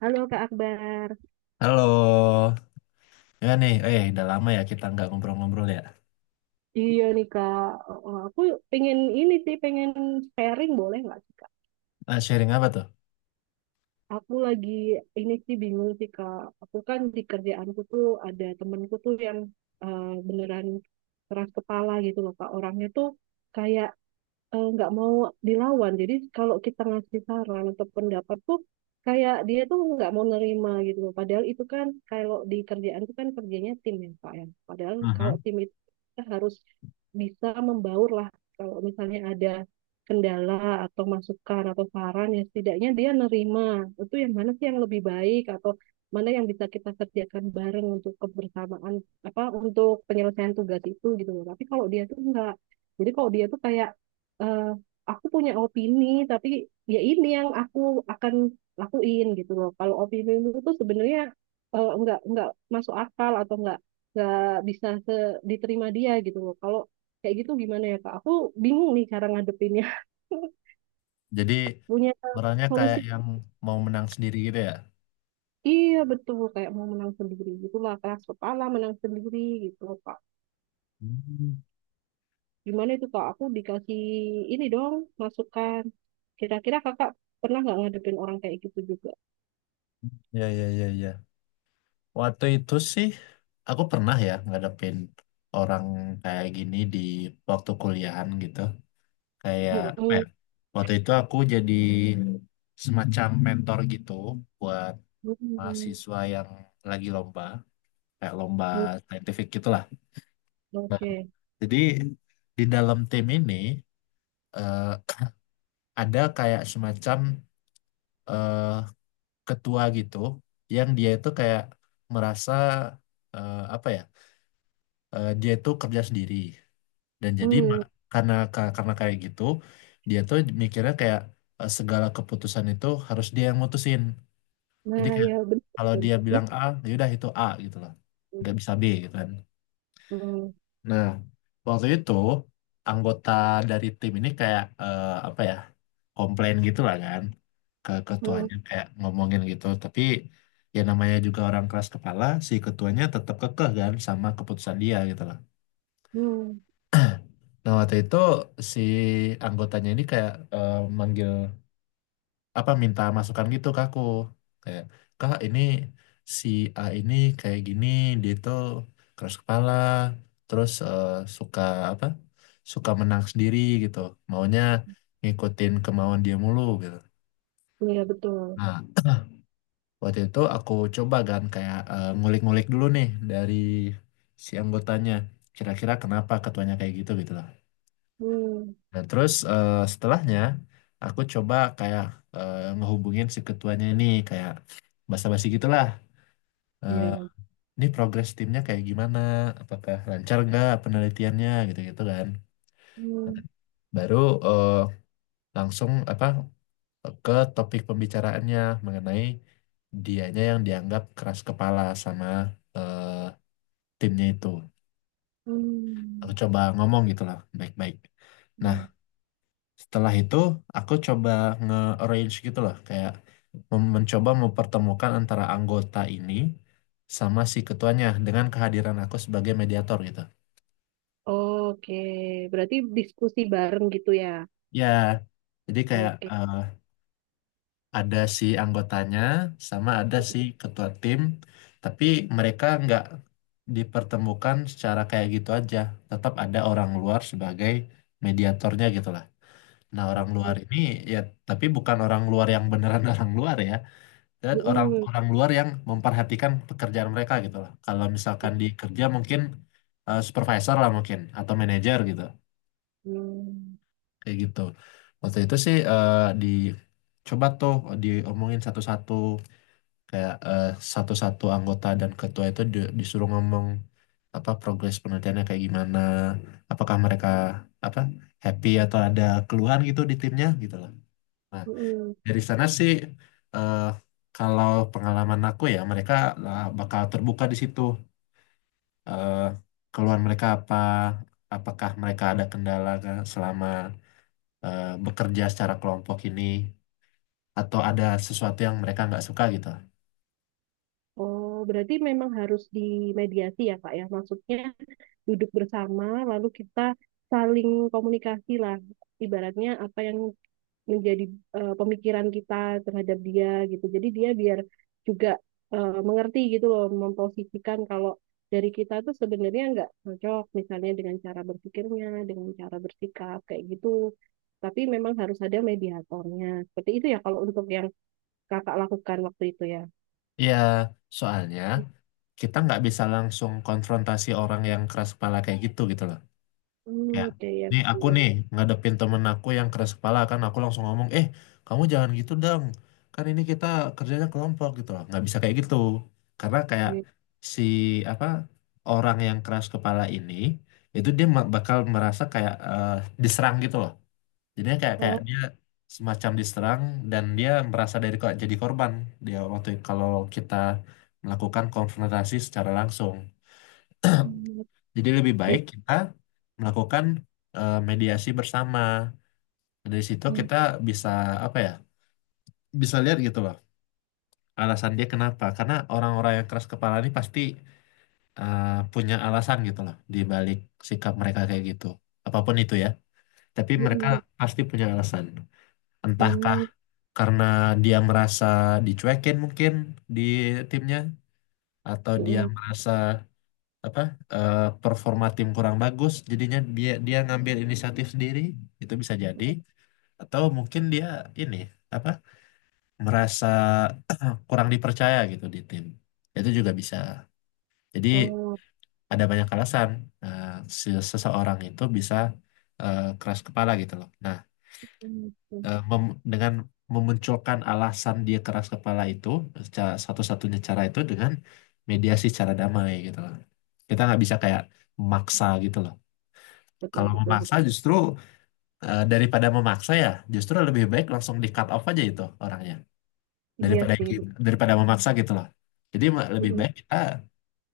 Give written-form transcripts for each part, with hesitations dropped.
Halo Kak Akbar. Halo, ya nih, udah lama ya kita nggak ngobrol-ngobrol ya. Iya nih Kak. Aku pengen ini sih, pengen sharing boleh nggak sih Kak? Ah, sharing apa tuh? Aku lagi ini sih bingung sih Kak. Aku kan di kerjaanku tuh ada temenku tuh yang beneran keras kepala gitu loh Kak. Orangnya tuh kayak nggak mau dilawan. Jadi kalau kita ngasih saran atau pendapat tuh kayak dia tuh nggak mau nerima gitu loh. Padahal itu kan kalau di kerjaan itu kan kerjanya tim ya Pak ya. Padahal kalau tim itu kita harus bisa membaur lah. Kalau misalnya ada kendala atau masukan atau saran ya setidaknya dia nerima. Itu yang mana sih yang lebih baik atau mana yang bisa kita kerjakan bareng untuk kebersamaan apa untuk penyelesaian tugas itu gitu loh. Tapi kalau dia tuh nggak, jadi kalau dia tuh kayak eh, aku punya opini tapi ya ini yang aku akan lakuin gitu loh. Kalau opini itu sebenarnya nggak masuk akal atau nggak bisa diterima dia gitu loh. Kalau kayak gitu gimana ya Kak? Aku bingung nih cara ngadepinnya. Jadi Punya orangnya kayak solusi? yang mau menang sendiri gitu ya? Iya betul kayak mau menang sendiri gitulah keras kepala menang sendiri gitu loh Kak. Gimana itu Kak? Aku dikasih ini dong masukan. Kira-kira Kakak pernah nggak ngadepin orang kayak gitu juga? Ya, ya, ya, ya. Waktu itu sih aku pernah ya ngadepin orang kayak gini di waktu kuliahan gitu. Kayak apa ya? Mm-mm. Waktu itu aku jadi semacam mentor gitu buat Hmm. mahasiswa yang lagi lomba, kayak lomba Hmm. saintifik gitulah. Nah, Oke. jadi di dalam tim ini eh, ada kayak semacam eh, ketua gitu yang dia itu kayak merasa eh, apa ya dia itu kerja sendiri dan jadi Hmm. Karena kayak gitu dia tuh mikirnya kayak segala keputusan itu harus dia yang mutusin. Jadi Nah, kayak ya kalau betul. dia Ini. bilang A, ya udah itu A gitu loh, Hmm. nggak bisa B gitu kan. Hmm. Nah, waktu itu anggota dari tim ini kayak eh, apa ya komplain gitu lah kan ke Hmm. ketuanya, kayak ngomongin gitu. Tapi ya namanya juga orang keras kepala, si ketuanya tetap kekeh kan sama keputusan dia gitu loh. Hmm. Nah, waktu itu si anggotanya ini kayak manggil, apa, minta masukan gitu ke aku, kayak, kak, ini si A ini kayak gini, dia tuh keras kepala, terus suka, apa, suka menang sendiri gitu, maunya ngikutin kemauan dia mulu gitu. Iya betul. Nah, waktu itu aku coba kan, kayak ngulik-ngulik dulu nih dari si anggotanya. Kira-kira kenapa ketuanya kayak gitu, gitu lah. Hmm. Nah, terus setelahnya aku coba kayak ngehubungin si ketuanya ini, kayak basa-basi gitulah. Eh, Ya. ini progres timnya kayak gimana? Apakah lancar nggak penelitiannya gitu-gitu kan. Hmm. Baru eh, langsung, apa, ke topik pembicaraannya mengenai dianya yang dianggap keras kepala sama eh, timnya itu. Aku Hmm. coba ngomong gitu lah, baik-baik. Nah, Hmm. setelah itu aku coba nge-arrange gitu loh, kayak mencoba mempertemukan antara anggota ini sama si ketuanya dengan kehadiran aku sebagai mediator gitu. Oke, berarti diskusi bareng gitu ya. Ya, jadi kayak Oke. Ada si anggotanya sama ada si ketua tim, tapi mereka nggak dipertemukan secara kayak gitu aja. Tetap ada orang luar sebagai mediatornya gitu. Nah, orang luar Oke. ini ya, tapi bukan orang luar yang beneran orang luar ya, dan Hmm. orang-orang luar yang memperhatikan pekerjaan mereka gitu lah. Kalau misalkan di kerja mungkin supervisor lah mungkin, atau manajer gitu, Hmm. kayak gitu. Waktu itu sih di coba tuh diomongin satu-satu, kayak satu-satu anggota dan ketua itu disuruh ngomong apa progres penelitiannya kayak gimana, apakah mereka, apa, happy atau ada keluhan gitu di timnya gitu lah. Nah, Hmm. dari sana sih, eh, kalau pengalaman aku ya, mereka lah bakal terbuka di situ. Eh, keluhan mereka apa, apakah mereka ada kendala kan selama bekerja secara kelompok ini, atau ada sesuatu yang mereka nggak suka gitu. Oh, berarti memang harus dimediasi ya, Kak ya. Maksudnya duduk bersama, lalu kita saling komunikasi lah. Ibaratnya apa yang menjadi pemikiran kita terhadap dia gitu. Jadi dia biar juga mengerti gitu loh memposisikan kalau dari kita tuh sebenarnya nggak cocok misalnya dengan cara berpikirnya, dengan cara bersikap kayak gitu. Tapi memang harus ada mediatornya. Seperti itu ya kalau untuk yang kakak lakukan waktu itu ya. Ya, soalnya kita nggak bisa langsung konfrontasi orang yang keras kepala kayak gitu, gitu loh. Hmm, Ya, oke ya nih aku betul. nih ngadepin temen aku yang keras kepala, kan aku langsung ngomong, eh, kamu jangan gitu dong, kan ini kita kerjanya kelompok gitu loh, nggak bisa kayak gitu. Karena kayak Gitu. si, apa, orang yang keras kepala ini itu dia bakal merasa kayak diserang gitu loh, jadinya kayak kayak Oh. dia semacam diserang, dan dia merasa dari kok jadi korban dia waktu kalau kita melakukan konfrontasi secara langsung. Hmm. Jadi lebih baik Gitu. kita melakukan mediasi bersama. Dari situ Hmm. kita bisa, apa ya, bisa lihat gitu loh alasan dia kenapa. Karena orang-orang yang keras kepala ini pasti eh, punya alasan gitu loh di balik sikap mereka kayak gitu. Apapun itu ya. Tapi mereka Hmm. pasti punya alasan. Entahkah Hmm. karena dia merasa dicuekin mungkin di timnya, atau dia Hmm. merasa, apa, performa tim kurang bagus, jadinya dia dia ngambil inisiatif sendiri, itu bisa jadi. Atau mungkin dia, ini, apa, merasa kurang dipercaya gitu di tim, itu juga bisa jadi. Oh. Ada banyak alasan eh, seseorang itu bisa keras kepala gitu loh. Nah, Hmm. Hmm. Dengan memunculkan alasan dia keras kepala itu, secara satu-satunya cara itu dengan mediasi secara damai gitu loh. Kita nggak bisa kayak maksa gitu loh. Betul Kalau betul memaksa, betul. justru daripada memaksa ya, justru lebih baik langsung di cut off aja itu orangnya, Iya daripada sih betul. daripada memaksa gitu loh. Jadi lebih Hmm. baik kita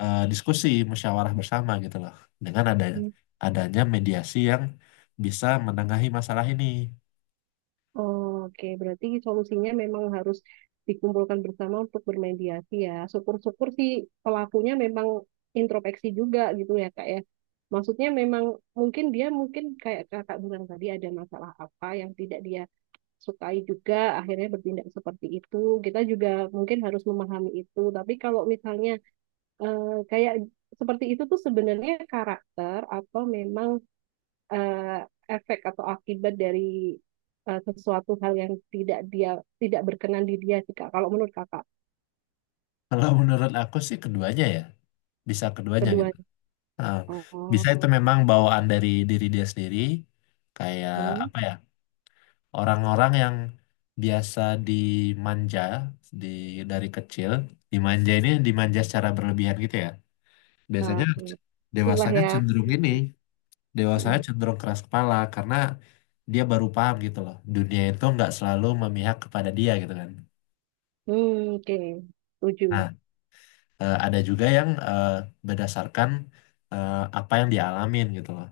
diskusi, musyawarah bersama gitu loh, dengan Hmm. adanya mediasi yang bisa menengahi masalah ini. Oke, berarti solusinya memang harus dikumpulkan bersama untuk bermediasi ya. Syukur-syukur sih pelakunya memang introspeksi juga gitu ya kak ya. Maksudnya memang mungkin dia mungkin kayak kakak bilang tadi ada masalah apa yang tidak dia sukai juga akhirnya bertindak seperti itu. Kita juga mungkin harus memahami itu. Tapi kalau misalnya kayak seperti itu tuh sebenarnya karakter atau memang eh, efek atau akibat dari sesuatu hal yang tidak dia tidak berkenan di dia sih Kak. Kalau menurut Kakak Kalau menurut aku sih keduanya ya, bisa keduanya kedua. gitu. Nah, Oh. bisa itu memang bawaan dari diri dia sendiri, kayak Hmm. apa ya? Orang-orang yang biasa dimanja di dari kecil, dimanja, dimanja secara berlebihan gitu ya, Nah, biasanya itulah dewasanya ya. cenderung ini dewasanya cenderung keras kepala, karena dia baru paham gitu loh dunia itu nggak selalu memihak kepada dia gitu kan. Hmm, oke. Nah, Setuju. Ada juga yang berdasarkan eh, apa yang dialamin gitu loh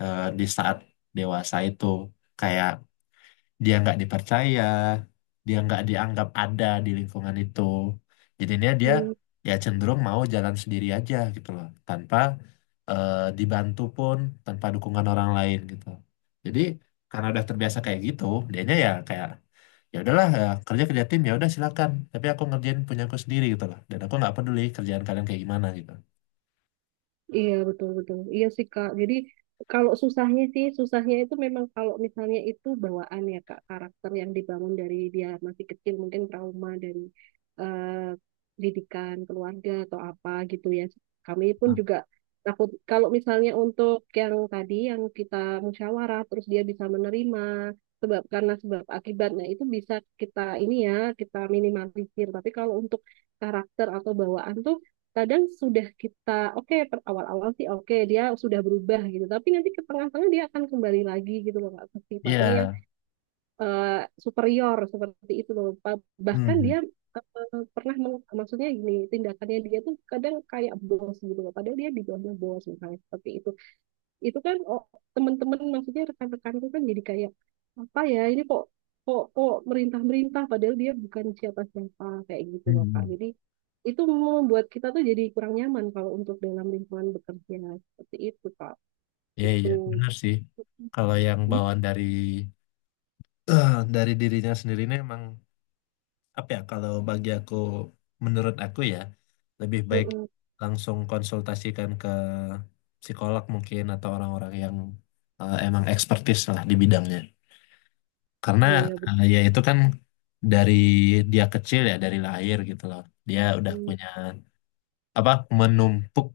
di saat dewasa itu, kayak dia nggak dipercaya, dia nggak dianggap ada di lingkungan itu. Jadinya dia Hmm. ya cenderung mau jalan sendiri aja gitu loh, tanpa eh, dibantu pun, tanpa dukungan orang lain gitu. Jadi karena udah terbiasa kayak gitu, dianya ya kayak, ya udahlah ya, kerja, kerja tim ya udah, silakan, tapi aku ngerjain punya aku sendiri gitu loh. Dan aku nggak peduli kerjaan kalian kayak gimana gitu. Iya betul betul. Iya sih Kak. Jadi kalau susahnya sih susahnya itu memang kalau misalnya itu bawaan ya Kak karakter yang dibangun dari dia masih kecil mungkin trauma dari eh, didikan keluarga atau apa gitu ya. Kami pun Nah, juga takut kalau misalnya untuk yang tadi yang kita musyawarah terus dia bisa menerima sebab karena sebab akibatnya itu bisa kita ini ya kita minimalisir. Tapi kalau untuk karakter atau bawaan tuh kadang sudah kita oke awal-awal sih oke dia sudah berubah gitu tapi nanti ke tengah-tengah dia akan kembali lagi gitu loh Kak, ke sifatnya yang iya. eh, superior seperti itu loh bahkan Hmm. dia maksudnya gini tindakannya dia tuh kadang kayak bos gitu loh padahal dia di bawahnya bos misalnya seperti itu kan oh, teman-teman maksudnya rekan-rekanku kan jadi kayak apa ya ini kok kok kok merintah-merintah padahal dia bukan siapa-siapa kayak gitu loh Kak. Hmm. Jadi itu membuat kita tuh jadi kurang nyaman kalau untuk dalam lingkungan bekerja seperti itu Kak. Iya, iya, Gitu. benar sih. Kalau yang Gitu. bawaan dari dari dirinya sendiri ini emang, apa ya, kalau bagi aku, menurut aku ya, lebih baik Mm-mm. langsung konsultasikan ke psikolog mungkin, atau orang-orang yang emang ekspertis lah di bidangnya. Karena Oh iya ya itu kan dari dia kecil ya, dari lahir gitu loh, dia udah betul. punya, apa, menumpuk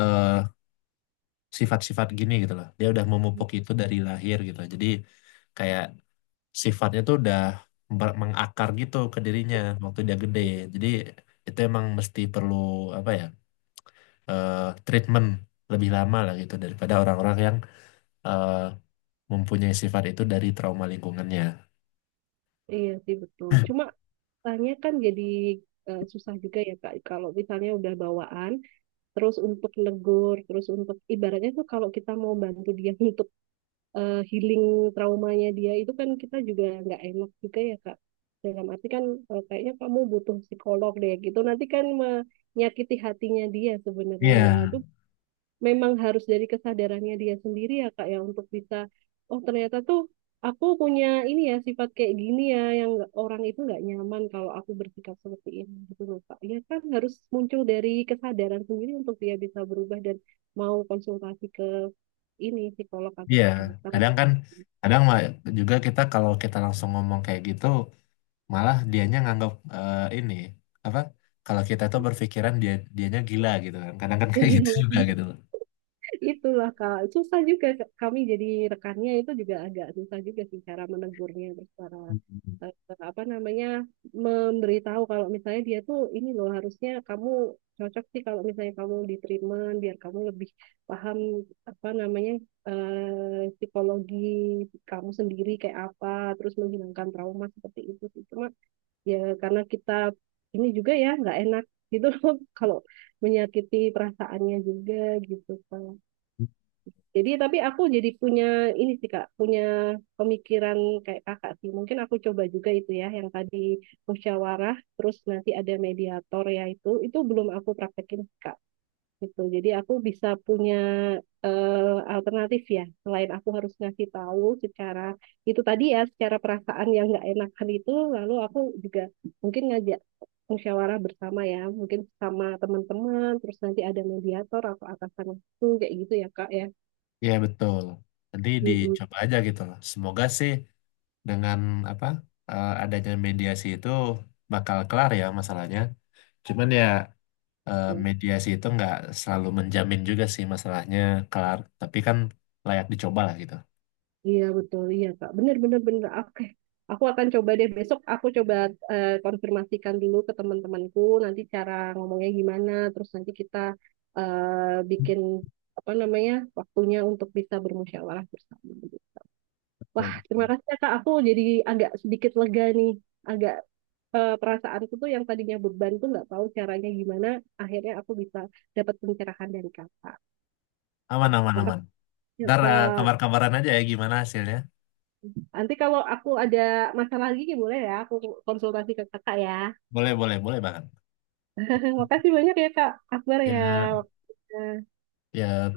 eh, sifat-sifat gini gitu loh, dia udah memupuk itu dari lahir gitu loh. Jadi kayak sifatnya tuh udah mengakar gitu ke dirinya waktu dia gede. Jadi itu emang mesti perlu, apa ya, eh, treatment lebih lama lah gitu daripada orang-orang yang eh, mempunyai sifat itu dari trauma lingkungannya. Iya sih betul. Cuma tanya kan jadi susah juga ya Kak. Kalau misalnya udah bawaan, terus untuk negur, terus untuk ibaratnya tuh kalau kita mau bantu dia untuk healing traumanya dia itu kan kita juga nggak enak juga ya Kak. Dalam arti kan kayaknya kamu butuh psikolog deh gitu. Nanti kan menyakiti hatinya dia sebenarnya ya. Iya, Itu memang harus dari kesadarannya dia sendiri ya Kak ya untuk bisa oh ternyata tuh aku punya ini ya sifat kayak gini ya yang orang itu nggak nyaman kalau aku bersikap seperti ini gitu loh Kak. Ya kan harus muncul dari kesadaran sendiri untuk dia bisa berubah dan mau konsultasi ke ini psikolog atau iya. psikiater. Kadang kan, kadang mah juga, kita kalau kita langsung ngomong kayak gitu, malah dianya nganggap, ini apa? Kalau kita tuh berpikiran dianya gila gitu kan. Kadang kan kayak gitu juga gitu Itulah Kak, susah juga Kak. Kami jadi rekannya itu juga agak susah juga sih cara menegurnya, terus cara loh. eh, apa namanya memberitahu kalau misalnya dia tuh ini loh harusnya kamu cocok sih kalau misalnya kamu di treatment biar kamu lebih paham apa namanya psikologi kamu sendiri kayak apa, terus menghilangkan trauma seperti itu sih. Cuma ya karena kita ini juga ya nggak enak gitu loh kalau menyakiti perasaannya juga gitu Kak. Jadi tapi aku jadi punya ini sih Kak, punya pemikiran kayak Kakak sih. Mungkin aku coba juga itu ya yang tadi musyawarah terus nanti ada mediator ya itu belum aku praktekin Kak gitu. Jadi aku bisa punya eh, alternatif ya, selain aku harus ngasih tahu secara itu tadi ya, secara perasaan yang nggak enakan itu, lalu aku juga mungkin ngajak musyawarah bersama ya, mungkin sama teman-teman, terus nanti ada mediator atau atasan itu kayak gitu ya Kak ya. Iya betul. Nanti Mm-mm. dicoba aja gitu loh. Semoga sih dengan, apa, adanya mediasi itu bakal kelar ya masalahnya. Cuman ya mediasi itu nggak selalu menjamin juga sih masalahnya kelar. Tapi kan layak dicoba lah gitu. Iya betul, iya Kak. Bener bener bener. Oke, aku akan coba deh besok. Aku coba konfirmasikan dulu ke teman-temanku nanti cara ngomongnya gimana. Terus nanti kita bikin apa namanya waktunya untuk bisa bermusyawarah bersama. Wah, Betul. terima kasih ya Kak. Aku jadi agak sedikit lega nih. Agak perasaanku tuh yang tadinya beban tuh nggak tahu caranya gimana. Akhirnya aku bisa dapat pencerahan dari Kakak. Aman, aman, aman. Makasih ya Ntar Kak. kabar-kabaran aja ya gimana hasilnya. Nanti kalau aku ada masalah lagi ya boleh ya, aku konsultasi ke kakak ya. Boleh, boleh, boleh banget. Makasih banyak ya Kak Akbar ya. Ya, Waktunya. ya